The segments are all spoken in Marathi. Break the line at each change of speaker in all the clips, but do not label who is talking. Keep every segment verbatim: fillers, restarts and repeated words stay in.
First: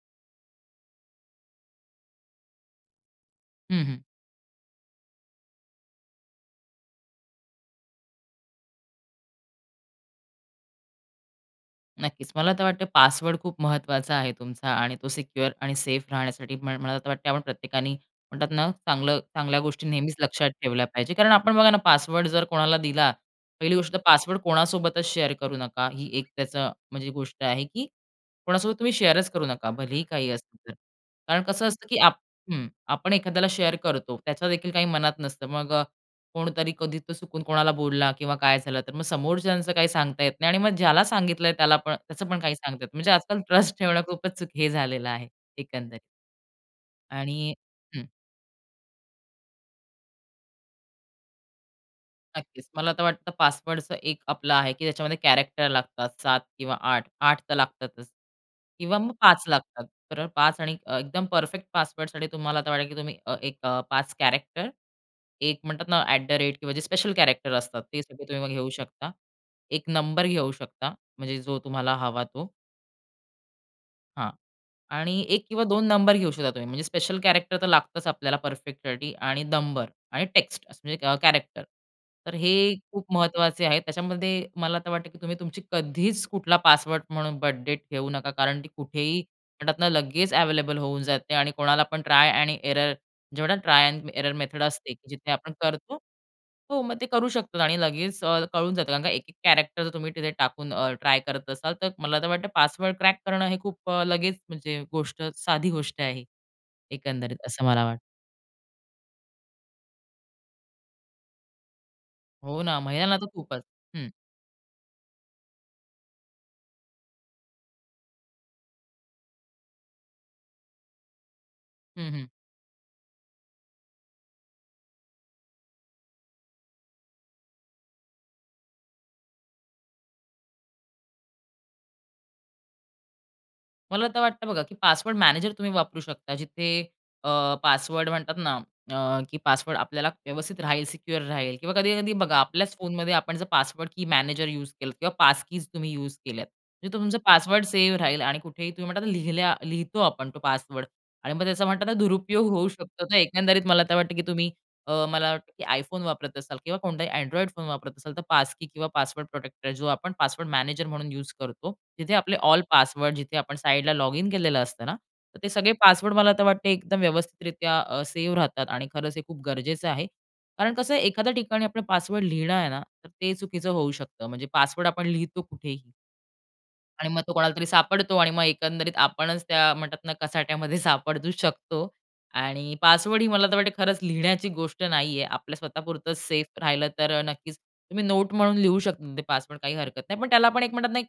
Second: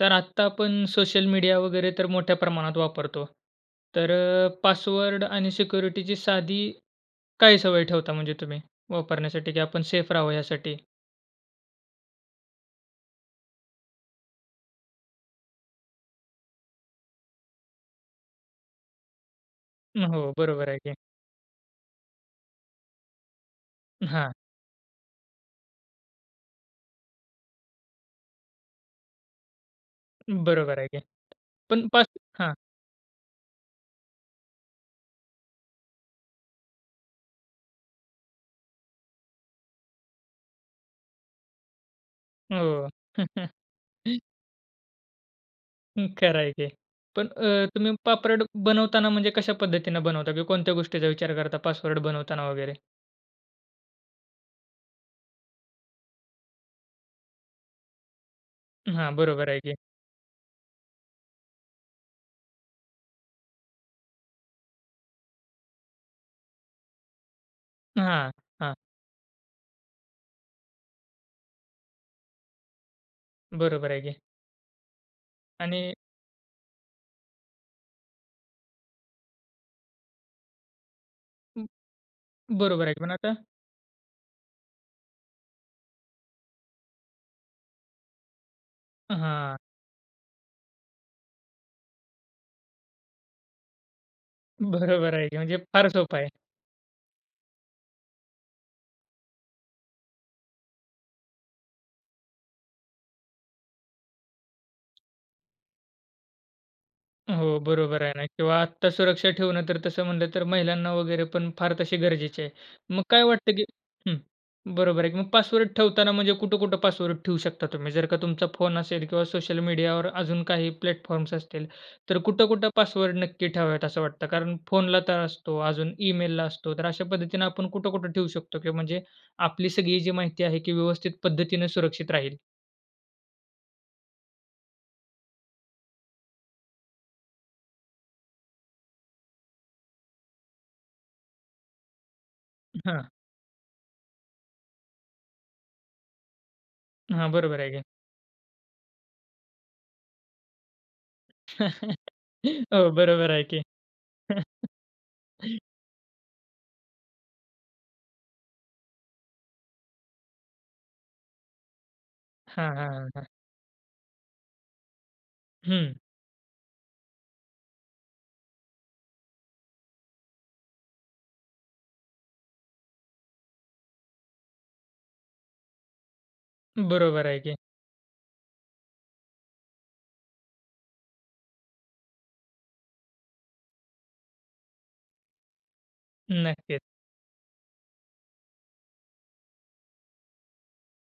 तर आत्ता आपण सोशल मीडिया वगैरे तर मोठ्या प्रमाणात वापरतो.
हं, हं.
तर अ, पासवर्ड आणि सिक्युरिटीची साधी काय सवय ठेवता म्हणजे तुम्ही वापरण्यासाठी की आपण सेफ राहावं यासाठी?
नक्कीच. मला तर वाटते पासवर्ड खूप महत्वाचा आहे तुमचा आणि तो सिक्युअर आणि सेफ राहण्यासाठी म मला तर वाटते आपण प्रत्येकाने म्हणतात ना चांगलं चांगल्या गोष्टी
अ,
नेहमीच
हो,
लक्षात
बरोबर आहे
ठेवल्या
की.
पाहिजे कारण आपण बघा ना पासवर्ड जर कोणाला दिला, पहिली गोष्ट तर
हां.
पासवर्ड कोणासोबतच शेअर करू नका. ही एक त्याचं म्हणजे गोष्ट आहे, की कोणासोबत तुम्ही शेअरच करू नका. भलेही काही असतं तर.
बरोबर आहे की.
कारण कसं असतं,
पण
की
पास
आप
हां.
हं, आपण एखाद्याला शेअर करतो. त्याच्यादेखील काही मनात नसतं. मग अ, कोणतरी कधी तो चुकून कोणाला बोलला किंवा काय झालं तर मग समोरच्याचं काही सांगता येत नाही. आणि मग ज्याला सांगितलंय त्याला पण त्याचं पण काही सांगता
हो.
येत नाही. म्हणजे आजकाल ट्रस्ट ठेवणं खूपच हे झालेलं आहे. एकंदरीत.
खरं आहे की. पण
आणि
अ, तुम्ही
हं.
पापरड बनवताना म्हणजे कशा पद्धतीने बनवता किंवा कोणत्या गोष्टीचा विचार करता पासवर्ड बनवताना
नक्कीच.
वगैरे?
मला तर वाटतं पासवर्डच एक आपला आहे, की त्याच्यामध्ये कॅरेक्टर लागतात सात किंवा आठ. आठ तर लागतातच किंवा मग
हां,
पाच
बरोबर आहे की.
लागतात. तर पाच आणि अ, एकदम परफेक्ट पासवर्डसाठी तुम्हाला वाटेल, की तुम्ही एक अ, पाच कॅरेक्टर, एक म्हणतात ना अट द रेट किंवा जे स्पेशल कॅरेक्टर असतात ते सगळे
हां.
तुम्ही घेऊ
हां.
शकता. एक नंबर घेऊ शकता. म्हणजे जो तुम्हाला हवा तो.
बरोबर आहे की.
हां. आणि एक किंवा दोन
आणि
नंबर घेऊ शकता तुम्ही, म्हणजे स्पेशल कॅरेक्टर तर लागतंच आपल्याला परफेक्टसाठी आणि नंबर आणि टेक्स्ट म्हणजे अ, कॅरेक्टर
हं,
तर हे
बरोबर आहे,
खूप
पण आता
महत्त्वाचे आहेत. त्याच्यामध्ये मला तर वाटतं, की तुम्ही तुमची कधीच कुठला पासवर्ड म्हणून बर्थ डेट ठेऊ नका. कारण ती
अ,
कुठेही,
हां.
म्हणतात ना, लगेच अवेलेबल होऊन जाते आणि कोणाला पण ट्राय आणि एरर जेवढा ट्राय एंड एरर मेथड असते,
बरोबर आहे
जिथे
की
आपण
म्हणजे फार
करतो.
सोपं आहे.
हो, मग ते करू शकतात आणि लगेच अ, कळून जातं कारण का एक एक कॅरेक्टर जर तुम्ही तिथे टाकून, अ, ट्राय करत असाल, तर मला तर वाटतं पासवर्ड क्रॅक करणं हे खूप अ, लगेच म्हणजे गोष्ट, साधी गोष्ट आहे.
अ,
एकंदरीत
हो.
असं मला वाटतं.
बरोबर आहे ना किंवा आत्ता सुरक्षा ठेवणं तर तसं म्हटलं, तर महिलांना वगैरे पण फार तशी गरजेची आहे.
हो ना,
मग
महिलांना
काय
तर
वाटतं,
खूपच.
की
हं.
हं, बरोबर आहे की मग पासवर्ड ठेवताना म्हणजे कुठं-कुठं पासवर्ड ठेवू शकता तुम्ही? जर का तुमचा फोन असेल किंवा सोशल मीडियावर अजून काही प्लॅटफॉर्म्स असतील,
हं,
तर
हं.
कुठं-कुठं पासवर्ड नक्की ठेवावेत, असं वाटतं? कारण फोनला तर असतो. अजून ईमेलला असतो. तर अशा पद्धतीने आपण कुठं-कुठं ठेवू शकतो किंवा म्हणजे, आपली सगळी जी माहिती आहे की व्यवस्थित पद्धतीने सुरक्षित राहील?
मला तर वाटतं बघा की पासवर्ड मॅनेजर तुम्ही वापरू शकता जिथे अ, पासवर्ड म्हणतात ना अ, की पासवर्ड आपल्याला व्यवस्थित राहील, सिक्युअर राहील किंवा कधी-कधी बघा आपल्याच
हां.
फोनमध्ये आपण जर पासवर्ड की मॅनेजर युज केलं किंवा पास कीज तुम्ही युज केल्यात. तिथं तुमचा
हां. बरोबर
पासवर्ड
आहे की.
सेव्ह राहील आणि कुठेही तुम्ही म्हणता लिहिल्या लिहितो आपण तो पासवर्ड आणि मग त्याचा म्हणतात दुरुपयोग होऊ
हो.
शकतो. तर
बरोबर आहे
एकंदरीत
की.
मला तर वाटतं की तुम्ही अ, मला वाटतं, की आयफोन वापरत असाल किंवा कोणताही अँड्रॉइड फोन वापरत असाल, तर पास की किंवा पासवर्ड प्रोटेक्टर आहे जो आपण पासवर्ड मॅनेजर म्हणून युज करतो. तिथे आपले ऑल
हां, हां. हां,
पासवर्ड
हां.
जिथे आपण साईडला लॉगिन केलेलं असतं ना, तर ते सगळे
हं.
पासवर्ड मला तर वाटतं एकदम व्यवस्थितरीत्या अ, सेव्ह राहतात. आणि खरंच हे खूप गरजेचं आहे कारण कसं आहे एखाद्या ठिकाणी आपला पासवर्ड लिहिणं आहे ना तर ते चुकीचं होऊ शकतं. म्हणजे पासवर्ड आपण लिहितो कुठेही. आणि मग
बरोबर
तो
आहे
कोणाला
की.
तरी सापडतो आणि मग एकंदरीत आपणच त्या म्हणतात ना, कचाट्यामध्ये सापडू शकतो. आणि पासवर्डही मला तर वाटतं खरंच लिहिण्याची गोष्ट नाहीये. आपल्या स्वतःपुरतं सेफ
नक्कीच.
राहिलं तर नक्कीच. तुम्ही नोट म्हणून लिहू शकता ते पासवर्ड काही हरकत नाही. पण त्याला आपण एक म्हणतात ना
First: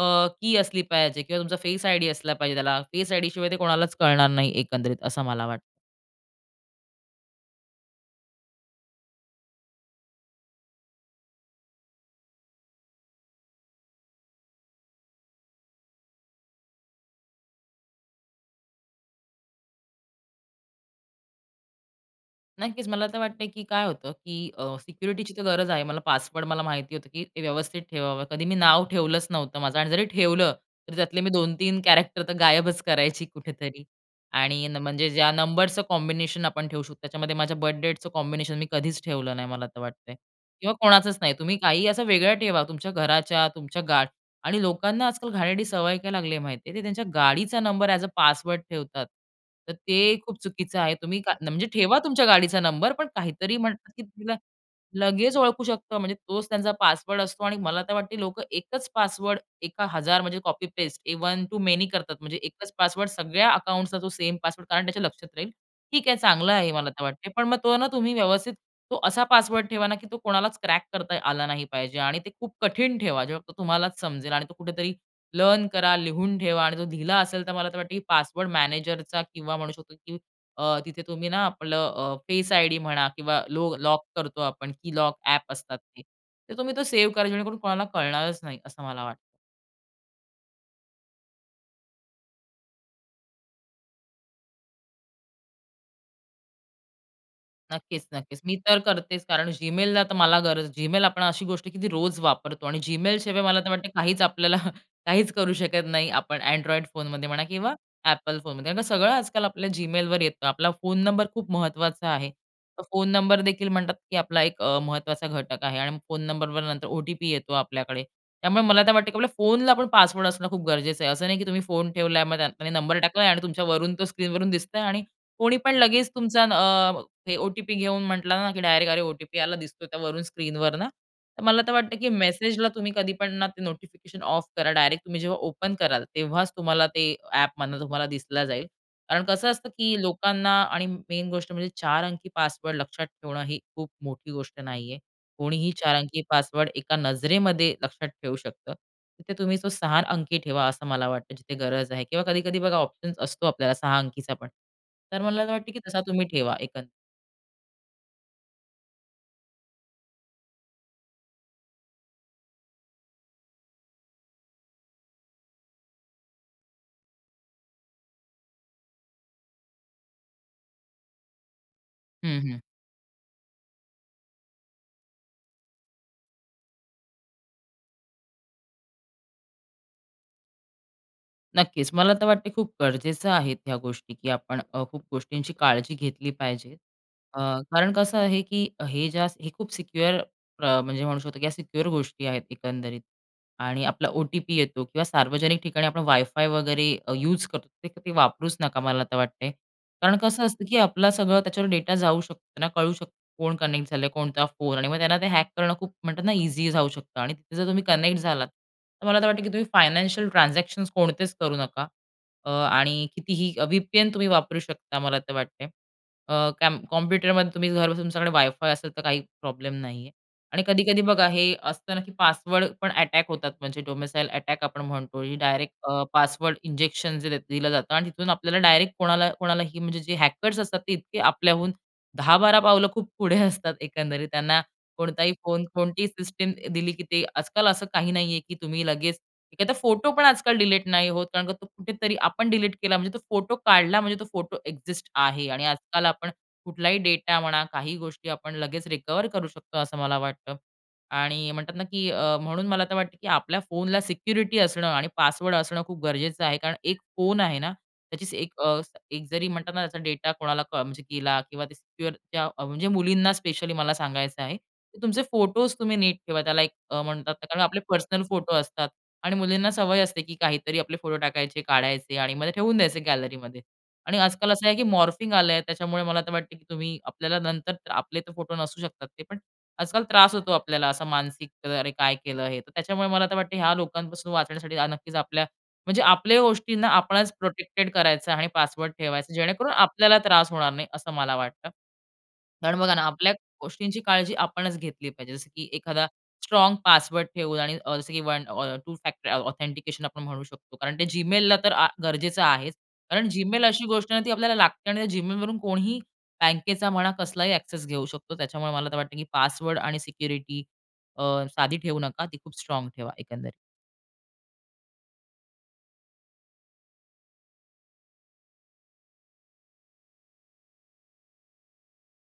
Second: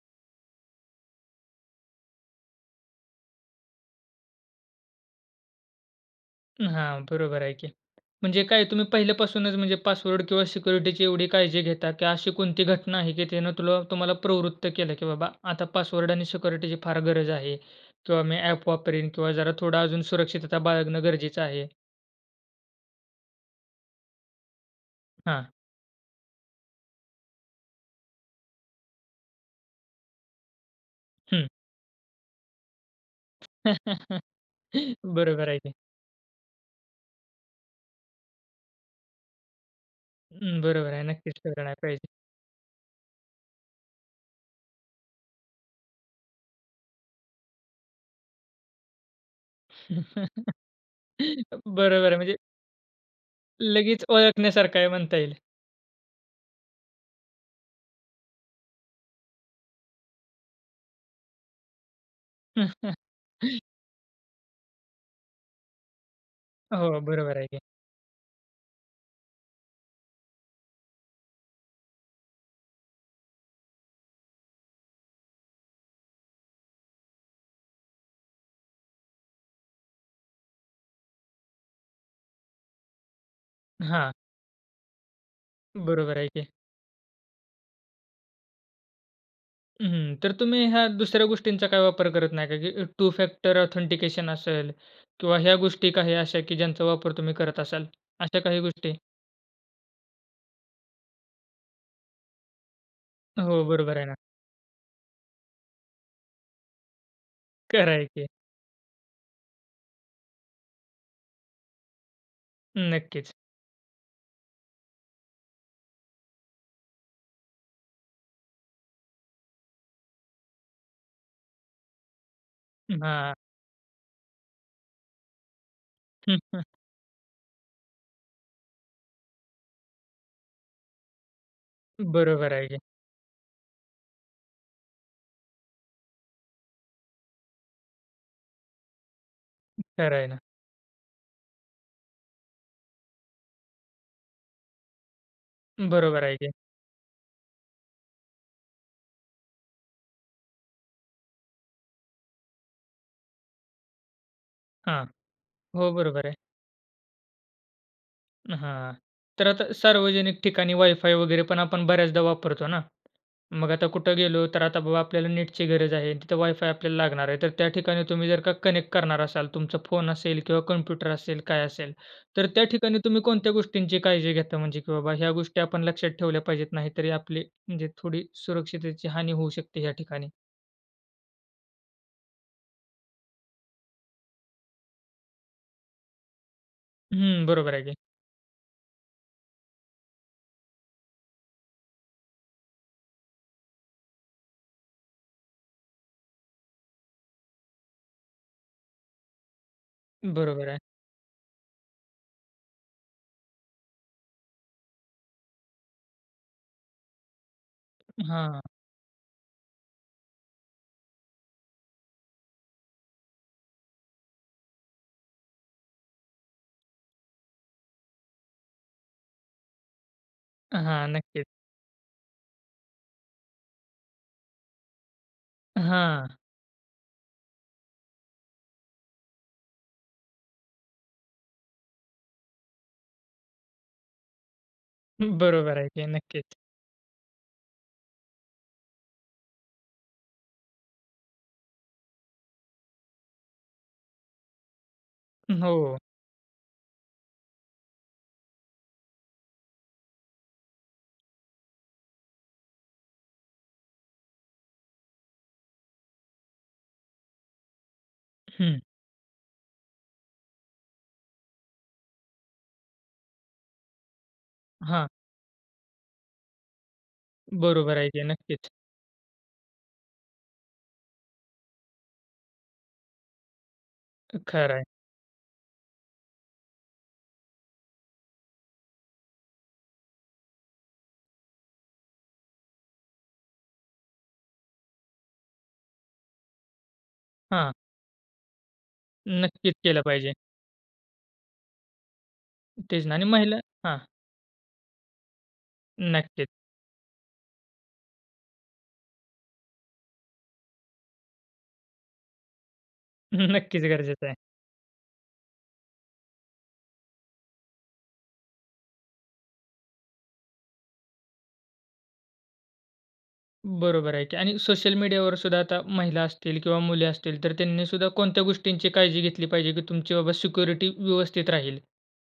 अ, की असली पाहिजे किंवा तुमचा फेस आयडी असला पाहिजे, त्याला फेस आयडी शिवाय ते कोणालाच कळणार नाही, एकंदरीत असं मला वाटतं.
अ, हां बरोबर आहे की. म्हणजे काय तुम्ही पहिल्यापासूनच म्हणजे पासवर्ड किंवा सिक्युरिटीची एवढी काळजी घेता की अशी कोणती घटना आहे की त्यांनी तुला तुम्हाला प्रवृत्त केलं की बाबा आता पासवर्ड आणि सिक्युरिटीची फार गरज आहे किंवा मी ॲप वापरीन किंवा जरा थोडा अजून सुरक्षितता बाळगणं गरजेचं आहे.
नक्कीच, मला तर वाटतंय की काय होतं की अ, सिक्युरिटीची तर
हां.
गरज आहे. मला पासवर्ड मला माहिती होतं की ते व्य व्यवस्थित ठेवावं. कधी मी नाव ठेवलंच नव्हतं माझं आणि जरी ठेवलं, तर त्यातले मी
हं.
दोन तीन कॅरेक्टर तर गायबच करायची कुठेतरी. आणि न म्हणजे ज्या
बरोबर आहे की.
नंबरच कॉम्बिनेशन आपण ठेवू शकतो. त्याच्यामध्ये माझ्या बर्थडेटच कॉम्बिनेशन मी कधीच ठेवलं नाही मला तर वाटतंय.
हं,
किंवा
बरोबर आहे.
कोणाचंच नाही.
नक्कीच,
तुम्ही
तेवढं नाही
काही असं
पाहिजे.
वेगळं ठेवा तुमच्या घराच्या, तुमच्या गाड आणि लोकांना आजकाल घाणेरडी सवय काय लागली आहे माहिती आहे? ते त्यांच्या गाडीचा नंबर ॲज अ पासवर्ड ठेवतात. तर ते खूप चुकीचं आहे. तुम्ही का म्हणजे ठेवा
बरोबर आहे,
तुमच्या
म्हणजे
गाडीचा नंबर पण काहीतरी म्हणतात की
लगेच
त्याला
ओळखण्यासारखं आहे म्हणता येईल.
लगेच ओळखू शकतो. म्हणजे तोच त्यांचा पासवर्ड असतो आणि मला तर वाटते लोकं एकच पासवर्ड एका हजार म्हणजे copy paste one to many करतात. म्हणजे एकच पासवर्ड सगळ्या अकाउंट्सचा तो सेम पासवर्ड कारण त्याच्या लक्षात राहील. ठीक आहे चांगलं आहे हे, मला
हो,
तर वाटते.
बरोबर आहे
पण मग
की.
तो ना तुम्ही व्यवस्थित तो असा पासवर्ड ठेवा ना की तो कोणालाच क्रॅक करता आला नाही पाहिजे. आणि ते खूप कठीण ठेवा. जेव्हा तो तुम्हालाच समजेल आणि तो कुठेतरी लर्न करा लिहून ठेवा आणि तो दिला असेल तर मला तर वाटत की पासवर्ड मॅनेजरचा किंवा म्हणू शकतो की अ, तिथे तुम्ही ना आपलं अ, फेस आयडी म्हणा किंवा लो लॉक
हां.
करतो आपण की लॉक ॲप असतात की
बरोबर आहे की.
तर तुम्ही तो सेव्ह करा. जेणेकरून कोणाला कळणारच नाही असं मला वाटतं.
हं, हं. तर तुम्ही ह्या दुसऱ्या गोष्टींचा काही वापर करत नाही का? की टू फॅक्टर ऑथेंटिकेशन असेल किंवा ह्या गोष्टी काही अशा, की ज्यांचा वापर तुम्ही करत असाल
नक्कीच,
अशा
नक्कीच. मी
काही
तर
गोष्टी?
करतेच. कारण Gmailला तर मला गरज, Gmail आपण अशी गोष्ट आहे, की ती रोज वापरतो आणि Gmail शिवाय मला
हो.
तर वाटतं
बरोबर आहे ना.
काहीच आपल्याला काहीच करू शकत नाही आपण अँड्रॉइड फोनमध्ये म्हणा किंवा
खरं आहे की.
Apple फोनमध्ये. कारण सगळं आजकाल आपल्या Gmailवर येतं. आपला फोन नंबर खूप महत्त्वाचा आहे. फोन
नक्कीच.
नंबर देखील म्हणतात, की आपला एक अ, महत्त्वाचा घटक आहे आणि फोन नंबरवर नंतर ओ-टी-पी येतो आपल्याकडे. त्यामुळे मला तर वाटतं, की आपल्या फोनला आपण पासवर्ड असणं खूप गरजेचं आहे. असं नाही, की तुम्ही फोन ठेवलाय आणि मग त्यात नंबर
हं,
टाकलाय
हां.
आणि तुमच्यावरून तो स्क्रीनवरून दिसतंय आणि कोणी पण लगेच
हं,
तुमचा
हं.
अ, ते ओ-टी-पी घेऊन म्हटलं ना, की डायरेक्ट अरे, ओ-टी-पी आला दिसतो त्यावरून स्क्रीनवर ना. तर मला तर वाटतं, की
बरोबर आहे
मेसेजला
की.
तुम्ही कधी पण ना ते नोटिफिकेशन ऑफ करा. डायरेक्ट तुम्ही जेव्हा ओपन कराल तेव्हाच तुम्हाला ते ॲपमधनं तुम्हाला दिसलं जाईल. कारण कसं असतं, की
खरं आहे ना.
लोकांना आणि मेन गोष्ट म्हणजे चार अंकी पासवर्ड लक्षात ठेवणं ही खूप मोठी गोष्ट नाहीये. कोणीही चार अंकी
बरोबर आहे की.
पासवर्ड एका नजरेमध्ये लक्षात ठेवू शकतं. तिथे तुम्ही तो सहा अंकी ठेवा असं मला वाटतं जिथे गरज आहे किंवा कधी-कधी बघा ऑप्शन्स असतो आपल्याला सहा अंकीचा पण.
हां.
तर मला असं वाटतं, की
हो.
तसा
बरोबर
तुम्ही
आहे.
ठेवा एकं
हां, तर आता सार्वजनिक ठिकाणी वायफाय वगैरे पण आपण बऱ्याचदा वापरतो ना. मग आता कुठं गेलो तर आता बाबा आपल्याला नेटची गरज आहे. तिथं वायफाय आपल्याला लागणार आहे. तर त्या ठिकाणी तुम्ही जर का कनेक्ट करणार असाल, तुमचा फोन असेल किंवा कॉम्प्युटर असेल काय असेल,
हं,
तर
हं.
त्या ठिकाणी तुम्ही कोणत्या गोष्टींची काळजी घेता? म्हणजे की बाबा ह्या गोष्टी आपण लक्षात ठेवल्या पाहिजेत, नाही तरी आपली म्हणजे थोडी सुरक्षितेची हानी होऊ शकते या ठिकाणी?
नक्कीच. मला तर वाटतंय खूप गरजेचं आहेत ह्या गोष्टी, की आपण अ, खूप गोष्टींची काळजी घेतली पाहिजे. अ,
हं, बरोबर आहे
कारण
की.
कसं आहे की हे ज्या, हे खूप सिक्युअर अ, म्हणजे म्हणू शकतो की या सिक्युअर गोष्टी आहेत एकंदरीत आणि आपला ओ-टी-पी येतो किंवा सार्वजनिक ठिकाणी आपण वायफाय वगैरे अ, युज करतो ते, ते तुम्ही वापरूच नका, मला तर वाटतंय. कारण कसं असतं
बरोबर
की
आहे.
आपला सगळं त्याच्यावर डेटा जाऊ शकतो, त्यांना कळू शकतं, कोण कनेक्ट झालंय, कोणता फोन आणि मग त्यांना ते हॅक करणं खूप म्हणतात ना इझी जाऊ शकतं आणि तिथे जर तुम्ही कनेक्ट झालात.
हां.
तर मला तर वाटतं, की तुम्ही फायनान्शियल ट्रान्झॅक्शन्स कोणतेच करू नका. अ, आणि कितीही व्हीपीएन तुम्ही वापरू शकता मला तर वाटतं. अ, कॅम कॉम्प्युटरमध्ये तुम्ही घरबसून तुमच्याकडे वायफाय असेल, तर काही प्रॉब्लेम नाहीये. आणि कधी-कधी
हां,
बघा
नक्कीच.
हे असतं ना, की पासवर्ड पण अटॅक होतात, म्हणजे डोमिसाईल अटॅक आपण म्हणतो डायरेक्ट अ,
हां.
पासवर्ड इंजेक्शन जे दि दिलं जातं आणि तिथून आपल्याला डायरेक्ट कोणाला, कोणालाही म्हणजे जे हॅकर्स असतात, ते इतके आपल्याहून दहा बारा पावलं खूप पुढे असतात एकंदरीत, त्यांना कोणताही फोन,
बरोबर आहे की
कोणतीही सिस्टम
नक्कीच.
दिली की ते, आजकाल असं काही नाहीये की तुम्ही लगेच, एखादा फोटो पण आजकाल डिलीट नाही होत. कारण तो कुठेतरी आपण डिलीट केला म्हणजे, तो फोटो काढला म्हणजे तो फोटो एक्झिस्ट आहे. आणि
हो.
आजकाल आपण कुठलाही डेटा म्हणा, काही गोष्टी आपण लगेच रिकव्हर करू शकतो असं मला वाटतं. आणि म्हणतात ना की अ, म्हणून मला तर वाटतं की आपल्या फोनला सिक्युरिटी असणं आणि पासवर्ड असणं खूप गरजेचं आहे. कारण एक फोन आहे ना त्याची एक,
हं.
अ, एक जरी म्हणतात ना त्याचा डेटा कोणाला कॉन म्हणजे गेला किंवा सिक्युअर त्या म्हणजे मुलींना स्पेशली मला सांगायचं आहे. की
हां.
तुमचे फोटोज तुम्ही नीट ठेवा, त्याला एक म्हणतात ना कारण आपले
बरोबर आहे की
पर्सनल फोटो
नक्कीच.
असतात आणि मुलींना सवय असते की काहीतरी आपले फोटो टाकायचे, काढायचे आणि मग ते ठेवून द्यायचे गॅलरीमध्ये. आणि आजकाल असं
खरं
आहे की
आहे.
मॉर्फिंग आलंय त्याच्यामुळे मला तर वाटतं, की तुम्ही आपल्याला नंतर, आपले तर फोटो नसू शकतात ते. पण आजकाल त्रास होतो आपल्याला असं मानसिक अरे, काय केलं हे. तर त्याच्यामुळे मला तर वाटतं ह्या लोकांपासून वाचण्यासाठी आ, नक्कीच आपल्या, म्हणजे आपल्या गोष्टींना आपणच
हां.
प्रोटेक्टेड करायचं आणि पासवर्ड ठेवायचं, जेणेकरून
नक्कीच, केलं
आपल्याला
पाहिजे.
त्रास होणार नाही असं मला वाटतं. कारण बघा ना
तेच ना आणि
आपल्या
महिला हां
गोष्टींची काळजी आपणच घेतली पाहिजे. जसं की एखादा
नक्कीच.
स्ट्राँग पासवर्ड ठेवून आणि अ, जसं की अ, वन टू फॅक्टर ऑ ऑथेंटिकेशन आपण म्हणू शकतो. कारण ते Gmailला तर आ, गरजेचं आहेच. कारण Gmail
नक्कीच
अशी गोष्ट आहे ना,
गरजेचं
ती
आहे.
आपल्याला लागते आणि त्या Gmailवरून कोणीही बँकेचा म्हणा, कसलाही ॲक्सेस घेऊ शकतो. त्याच्यामुळे मला तर वाटतं की पासवर्ड आणि सिक्युरिटी अ, साधी ठेवू नका. ती खूप स्ट्राँग ठेवा एकंदरीत.
बरोबर आहे की. आणि सोशल मीडियावर सुद्धा आता महिला असतील किंवा मुली असतील, तर त्यांनी सुद्धा कोणत्या गोष्टींची काळजी घेतली पाहिजे? की तुमची बाबा सिक्युरिटी व्यवस्थित राहील,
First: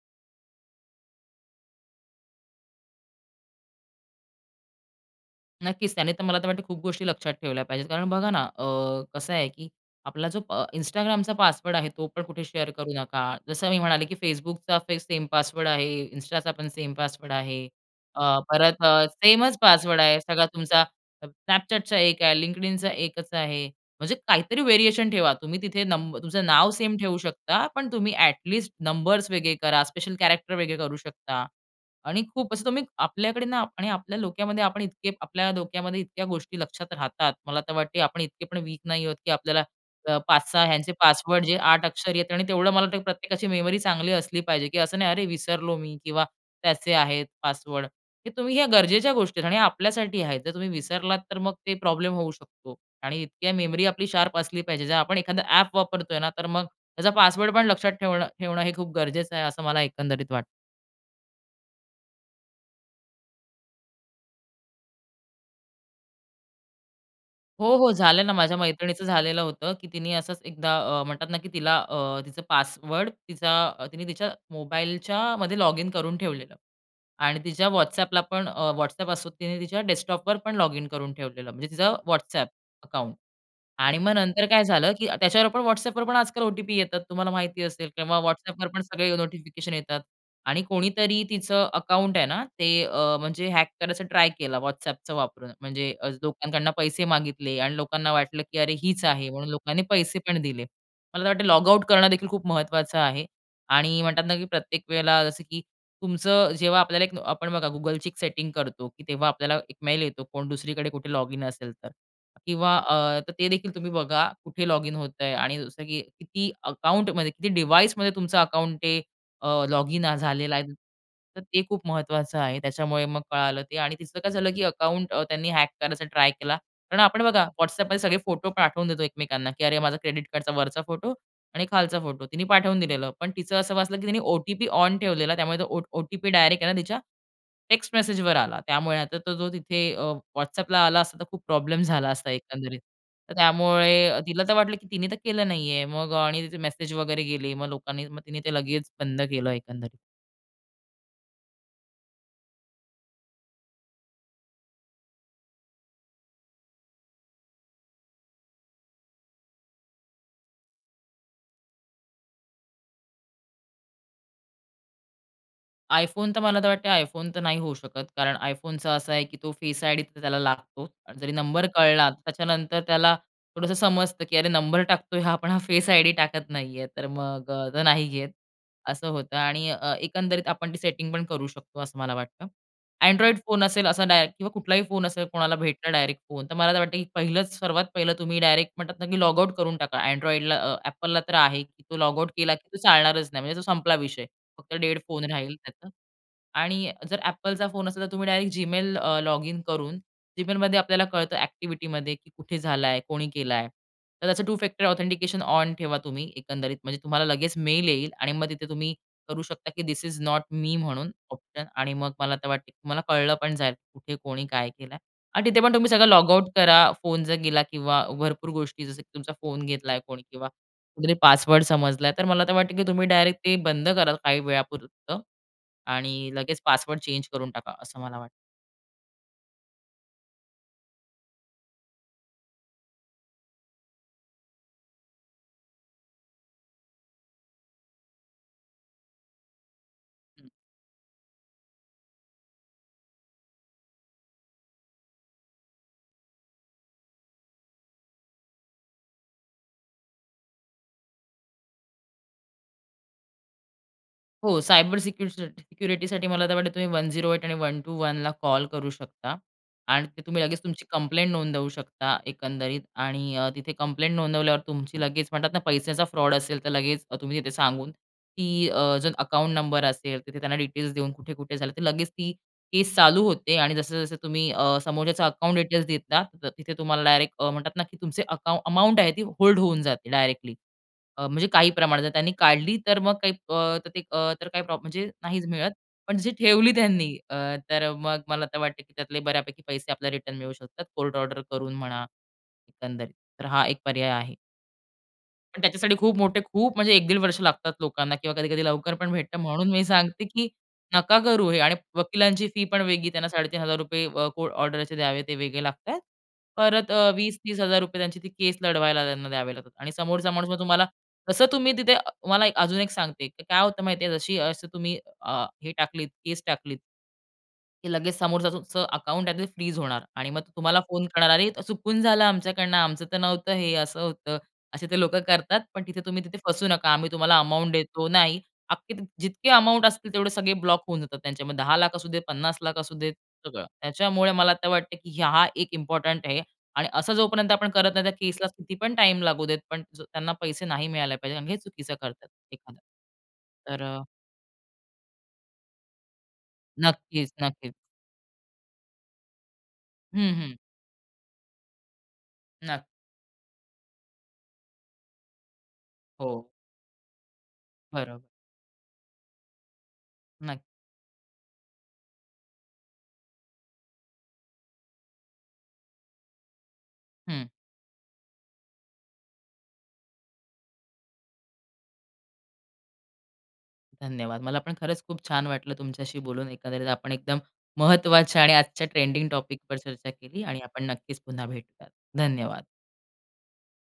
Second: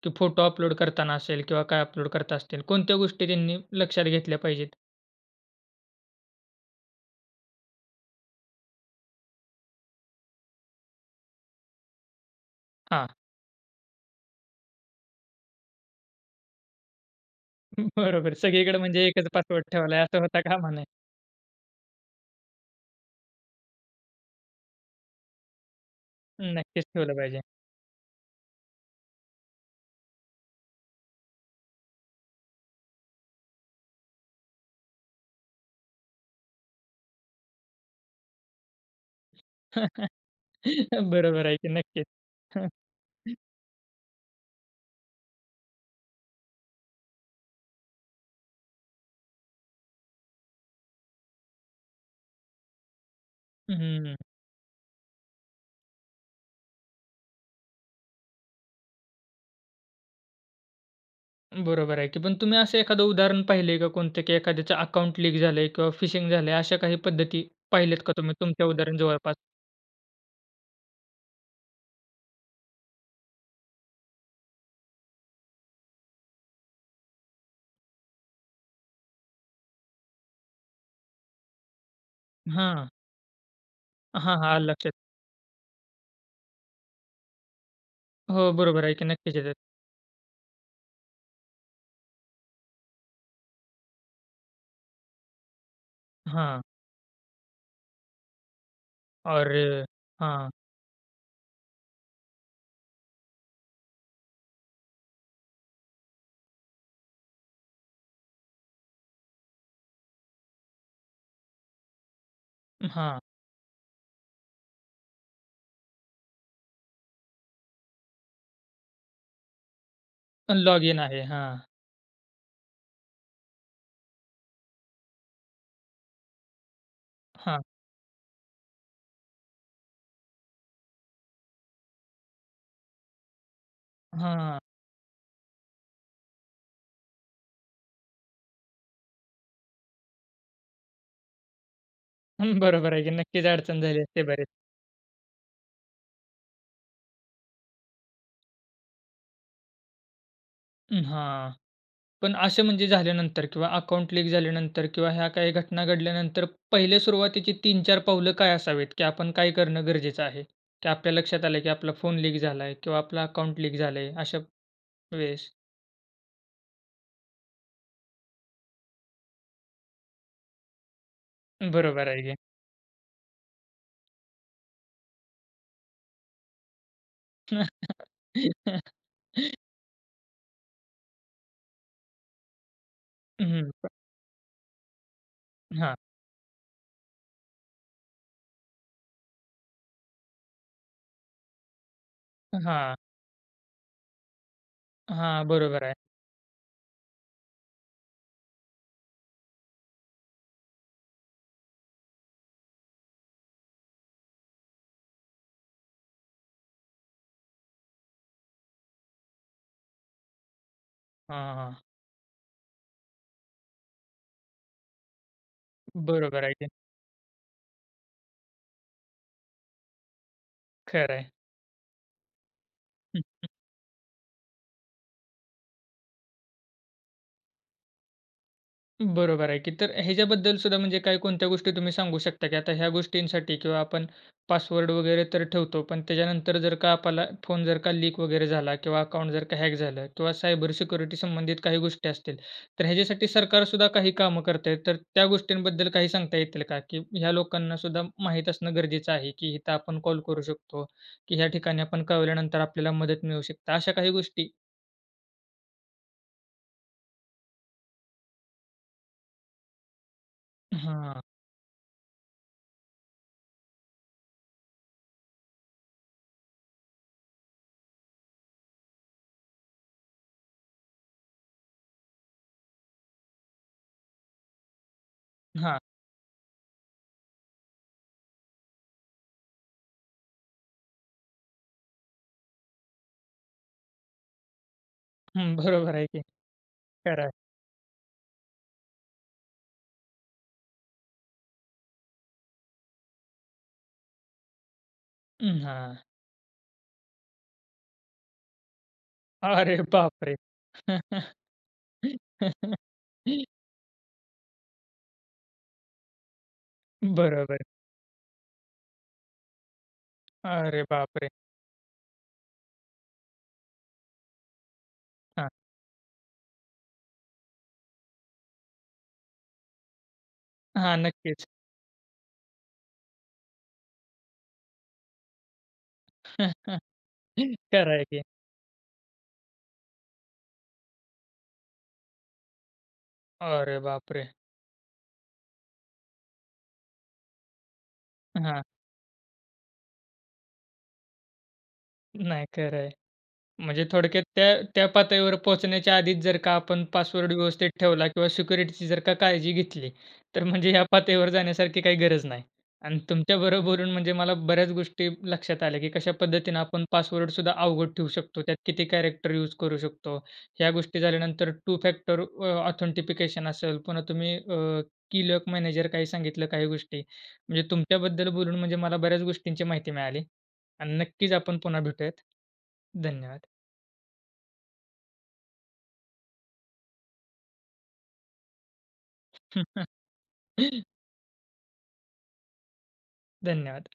की फोटो अपलोड करताना असेल किंवा काय अपलोड करता असतील कोणत्या गोष्टी त्यांनी लक्षात घेतल्या पाहिजेत?
नक्कीच, त्याने तर मला तर वाटतं खूप गोष्टी लक्षात ठेवल्या पाहिजेत. कारण बघा ना अ, कसं आहे की आपला जो अ Instagramचा पासवर्ड आहे तो पण कुठे शेअर करू
हां.
नका. जसं मी म्हणाले, की Facebookचा सेम पासवर्ड आहे, Instaचा पण सेम पासवर्ड आहे,
हं, बरोबर
अ,
सगळीकडे
परत अ,
म्हणजे एकच
सेमच
पासवर्ड
पासवर्ड
ठेवला
आहे.
असं होता
सगळा
कामा
तुमचा
नये.
Snapchatचा एक आहे, LinkedInचा एकच आहे. म्हणजे काहीतरी व्हेरिएशन ठेवा. तुम्ही तिथे नंबर तुमचं नाव
नक्कीच,
सेम
ठेवलं
ठेवू
पाहिजे.
शकता. पण तुम्ही ॲटलीस्ट नंबर्स वेगळे करा, स्पेशल कॅरेक्टर वेगळे करू शकता. आणि खूप असं तुम्ही आपल्याकडे ना आणि आपल्या डोक्यामध्ये आपण आपल्या डोक्यामध्ये इतक्या गोष्टी लक्षात राहतात. मला तर वाटतं आपण इतके पण वीक नाही आहोत की आपल्याला अ, पाच सहा ह्यांचे पासवर्ड
बरोबर आहे
जे
की
आठ
नक्कीच.
अक्षर आहेत आणि
हां.
तेवढं मला वाटतं, की प्रत्येकाची मेमरी चांगली असली पाहिजे की असं नाही, अरे विसरलो मी किंवा त्याचे आहेत पासवर्ड. हे तुम्ही, ह्या गरजेच्या गोष्टी आहेत आणि हे आपल्यासाठी आहेत. जर तुम्ही विसरलात तर मग ते प्रॉब्लेम होऊ शकतो. आणि इतकी
हं,
मेमरी
हं,
आपली
हं.
शार्प असली पाहिजे. जर आपण एखादा ॲप वापरतोय ना तर मग त्याचा पासवर्ड पण लक्षात ठेवणं ठेवणं हे खूप गरजेचं आहे, असं मला एकंदरीत वाटतं.
बरोबर आहे ते. पण तुम्ही असं एखादं उदाहरण पाहिल आहे का, कोणत्या एखाद्याच अकाउंट लीक झालं आहे? किंवा फिशिंग झालंय अशा काही पद्धती
हो, हो.
पाहिल्यात का,
झालं ना,
तुम्ही
माझ्या
तुमच्या उदाहरण
मैत्रिणीचं
जवळपास?
झालेलं होतं, की तिने असंच एकदा अ, म्हणतात ना, की तिला अ, तिचं पासवर्ड तिचा तिने तिच्या मोबाईलच्या मध्ये लॉगिन करून ठेवलेलं. आणि तिच्या WhatsAppला पण, अ, WhatsApp असो तिने तिच्या डेस्कटॉपवर पण लॉगिन करून ठेवलेलं, म्हणजे तिचं WhatsApp
हां.
अकाउंट. आणि मग
हां,
नंतर
हां,
काय
आलं लक्षात.
झालं, की त्याच्यावर पण WhatsAppवर पण आजकाल ओ-टी-पी येतात. तुम्हाला माहिती असेल किंवा
हो,
WhatsAppवर पण
बरोबर आहे की
सगळे
नक्कीच येतात.
नोटिफिकेशन येतात. आणि कोणीतरी तिचं अकाउंट आहे ना ते अ, म्हणजे हॅक करायचं ट्राय केलं WhatsAppचा वापरून, म्हणजे अ,
हां.
लोकांकडून पैसे मागितले आणि लोकांना वाटलं, की अरे हीच आहे म्हणून लोकांनी
अरे!
पैसे पण
हां.
दिले. मला तर वाटतं लॉगआउट करणं देखील खूप महत्त्वाचं आहे. आणि म्हणतात ना, की प्रत्येक वेळेला जसं की तुमचं जेव्हा आपल्याला एक आपण बघा Googleची एक सेटिंग करतो. तेव्हा आपल्याला एक मेल येतो कोण दुसरीकडे कुठे लॉगिन असेल तर किंवा
हां.
अ, तर ते देखील तुम्ही बघा कुठे लॉगिन होत आहे आणि जसं की किती अकाउंटमध्ये किती डिव्हाइसमध्ये तुमचं अकाउंट ते अ, लॉगिन झालेलं आहे.
लॉगिन आहे,
तर
हां.
ते खूप महत्त्वाचं आहे. त्याच्यामुळे मग कळालं ते आणि तिचं काय झालं, की अकाउंट त्यांनी हॅक करायचा ट्राय केला. कारण आपण बघा
हां.
WhatsAppमध्ये सगळे फोटो पाठवून देतो एकमेकांना, की अरे माझ्या क्रेडिट कार्डचा वरचा फोटो आणि खालचा फोटो तिने पाठवून दिलेलं. पण तिचं असं वाचलं, की तिने
हां.
ओ-टी-पी ऑन ठेवलेला. त्यामुळे तो ओ ओ ओ-टी-पी डायरेक्ट आहे ना तिच्या टेक्स्ट मेसेजवर आला. त्यामुळे आता तो जो तिथे अ, WhatsAppला आला असता तर खूप प्रॉब्लेम झाला असता
हं,
एकंदरीत.
बरोबर आहे की
तर
नक्कीच अडचण झाली
त्यामुळे
असते
तिला
बरेच.
तर वाटलं, की तिने तर केलं नाही आहे. मग अ, आणि तिचे मेसेज वगैरे गेले, मग लोकांनी मग तिने ते लगेच बंद केलं एकंदरीत.
उम्म, हां. पण असे म्हणजे झाल्यानंतर किंवा अकाउंट लीक झाल्यानंतर किंवा ह्या काही घटना घडल्यानंतर, पहिल्या सुरुवातीची तीन चार पावलं काय असावीत, की आपण काय करणं गरजेचं आहे? की आपल्या लक्षात आलं की आपला फोन लीक झालाय किंवा आपलं अकाउंट लीक झालंय अशा वेळेस?
iPhone तर मला तर वाटतं आहे, iPhone तर नाही होऊ शकत. कारण iPhoneचं असं आहे की तो फेस आयडी तर त्याला लागतो आणि जरी नंबर
बरोबर
कळला
आहे की.
त्याच्यानंतर त्याला थोडंसं समजतं की अरे नंबर टाकतोय हा पण हा फेस आयडी टाकत नाही आहे, तर मग अ, तो नाही घेत. असं होतं आणि अ, एकंदरीत आपण ती सेटिंग पण करू शकतो असं मला वाटतं. Android
हं,
फोन
हं,
असेल
[unintelligible]
असा डायरेक्ट किंवा कुठलाही फोन असेल कोणाला भेटला
हां.
डायरेक्ट फोन, तर मला असं वाटतं की पहिलंच, सर्वात पहिलं तुम्ही डायरेक्ट म्हणतात ना की लॉगआउट करून टाका. Android अ, Appleला तर आहे की तो लॉगआउट केला
अ,
की तो
हां.
चालणारच नाही. म्हणजे तो संपला विषय. फक्त डेड फोन
हां,
राहील
बरोबर
त्याचा
आहे.
आणि अ, जर Appleचा फोन असेल तर तुम्ही डायरेक्ट जीमेल अ, लॉगिन करून जीमेलमध्ये आपल्याला कळतं ॲक्टिव्हिटीमध्ये की कुठे झालाय? कोणी केलाय? तर त्याचं टू फॅक्टर ऑथेंटिकेशन ऑन ठेवा तुम्ही एकंदरीत, म्हणजे तुम्हाला लगेच मेल येईल आणि मग तिथे तुम्ही करू शकता की धिस इस नोट मी म्हणून
हां,
ऑप्शन
हां.
आणि मग मला वाटतं की तुम्हाला कळलं पण जाईल, कुठे कोणी काय केलं आहे आणि तिथे पण तुम्ही सगळं
बरोबर
लॉगआउट
आहे की.
करा. फोन जर गेला किंवा भरपूर गोष्टी, जसं की तुमचा फोन घेतलाय कोणी किंवा कुठतरी
खरं आहे.
पासवर्ड समजला आहे, तर मला तर वाटतं की तुम्ही डायरेक्ट ते बंद कराल काही वेळापुरतं आणि लगेच पासवर्ड चेंज करून टाका. असं मला वाटतं.
बरोबर आहे की. तर ह्याच्याबद्दलसुद्धा म्हणजे काय कोणत्या गोष्टी तुम्ही सांगू शकता, की आता ह्या गोष्टींसाठी किंवा आपण पासवर्ड वगैरे तर ठेवतो. पण त्याच्यानंतर जर का आपल्याला फोन जर का लीक वगैरे झाला किंवा अकाउंट जर का हॅक झालं किंवा
हं.
सायबर सिक्युरिटी संबंधित काही गोष्टी असतील. तर ह्याच्यासाठी सरकारसुद्धा काही कामं करता आहे. तर त्या गोष्टींबद्दल काही सांगता येतील का? की ह्या लोकांना सुद्धा माहित असणं गरजेचं आहे. की इथं आपण कॉल करू शकतो. की ह्या ठिकाणी आपण कळवल्यानंतर आपल्याला मदत मिळू शकते. अशा काही गोष्टी.
हो. सायबर सिक्युरिटीसा सिक्युरिटीसाठी मला तर वाटलं तुम्ही वन झिरो ऐट आणि वन टु वन ला कॉल करू शकता. आणि ते तुम्ही लगेच तुमची
हां.
कंप्लेंट नोंदवू शकता एकंदरीत. आणि अ, तिथे कंप्लेंट नोंदवल्यावर तुमची लगेच म्हणतात ना, पैशाचा फ्रॉड असेल तर लगेच तुम्ही तिथे सांगून, की अ, जर अकाउंट नंबर असेल, तिथे त्यांना डिटेल्स देऊन कुठे कुठे झालं तर लगेच ती केस चालू होते. आणि जसं, जसं तुम्ही अ, समोरच्याच अकाउंट
हां.
डिटेल्स देता, तर तिथे तुम्हाला डायरेक्ट अ, म्हणतात ना, की तुमचे अकाउं अमाउंट आहे ती होल्ड होऊन जाते डायरेक्टली. अ, म्हणजे काही प्रमाणात. जर त्यांनी काढली तर मग काही अ, अ, तर काही प्रॉब्लेम म्हणजे नाहीच
हम्म,
मिळत.
बरोबर आहे
पण
की.
जशी ठेवली त्यांनी
खरं आहे.
अ, तर मग मला आता वाटतं, की त्यातले बऱ्यापैकी पैसे आपल्याला रिटर्न मिळू शकतात. कोर्ट ऑर्डर करून म्हणा. एकंदरीत. तर हा एक पर्याय आहे. पण
अं,
त्याच्यासाठी
हां.
खूप मोठे खूप म्हणजे एक दीड वर्ष लागतात लोकांना किंवा कधी-कधी लवकर पण भेटतं म्हणून
अरे
मी सांगते,
बापरे!
की नका करू हे. आणि वकिलांची फी पण वेगळी. त्यांना साडे तीन हजार रुपये अ, कोर्ट ऑर्डरचे द्यावे ते वेगळे लागतात. परत अ, वीस
बरोबर.
तीस हजार रुपये त्यांची ती केस लढवायला त्यांना द्यावे लागतात. आणि समोरचा माणूस मग
अरे
तुम्हाला
बापरे!
तसं तुम्ही तिथे अ तुम्हाला अजून एक सांगते. की काय होतं माहिती आहे? जशी अशी तुम्ही अ,
हां.
हे टाकलीत केस टाकलीत की लगेचं समोरचं तुमचं अकाउंट आहे ते फ्रीज होणार आणि मग ते तुम्हाला
हां.
फोन करणार,
नक्कीचं.
"अरे, त चुकून झालं आमच्याकडनं आमचं तर नव्हतं. हे असं होतं." असे ते लोकं करतात. पण तिथे तुम्ही तिथे फसू नका. आम्ही तुम्हाला अमाउंट
खरं आहे
देतो
की.
नाही. अख्खे ती जितके अमाउंट असतील तेवढे सगळे ब्लॉक होऊन जातात त्यांचे मग दहा लाख असू दे, पन्नास लाख असू देत, सगळं.
अरे बापरे!
त्याच्यामुळे मला आता वाटतं की ही हा एक इम्पोर्टंट आहे. आणि असं जोपर्यंत आपण करत नाही त्या केसला
हां.
किती पण टाईम लागू देत, पण जर त्यांना पैसे नाही मिळाले पाहिजे कारण हे चुकीचं करतात
नाही खरं
एखादा.
आहे. म्हणजे
तर
थोडक्यात त्या त्या पातळीवर पोहोचण्याच्या आधीच जर का आपण
नक्कीच.
पासवर्ड व्यवस्थित
नक्कीच.
ठेवला किंवा सिक्युरिटीची जर का काळजी घेतली,
हं,
तर
हं.
म्हणजे या पातळीवर जाण्यासारखी काही गरज नाही.
नक्
अन् तुमच्या बरोबर बोलून म्हणजे मला बऱ्याचं गोष्टी लक्षात आल्या की कशा
हो.
पद्धतीने आपण पासवर्डसुद्धा अवघड ठेवू
बरोबर.
शकतो. त्यात किती कॅरेक्टर यूज करू शकतो.
नक्
ह्या गोष्टी झाल्यानंतर टू फॅक्टर अ, ऑथेन्टिफिकशन असेल, पुन्हा तुम्ही अ, की लॉक मॅनेजर काही सांगितलं काही गोष्टी.
हं.
म्हणजे तुमच्याबद्दल बोलून म्हणजे मला बऱ्याचं गोष्टींची माहिती मिळाली. आणि नक्कीचं आपण पुन्हा भेटूयात. धन्यवाद.
धन्यवाद. मला पण खरचं खूप छान वाटलं तुमच्याशी बोलून. एकंदरीत आपण एकदम महत्त्वाच्या आणि आजच्या ट्रेंडिंग टॉपिकवर चर्चा केली आणि आपण नक्कीचं पुन्हा भेटूयात. धन्यवाद.
धन्यवाद.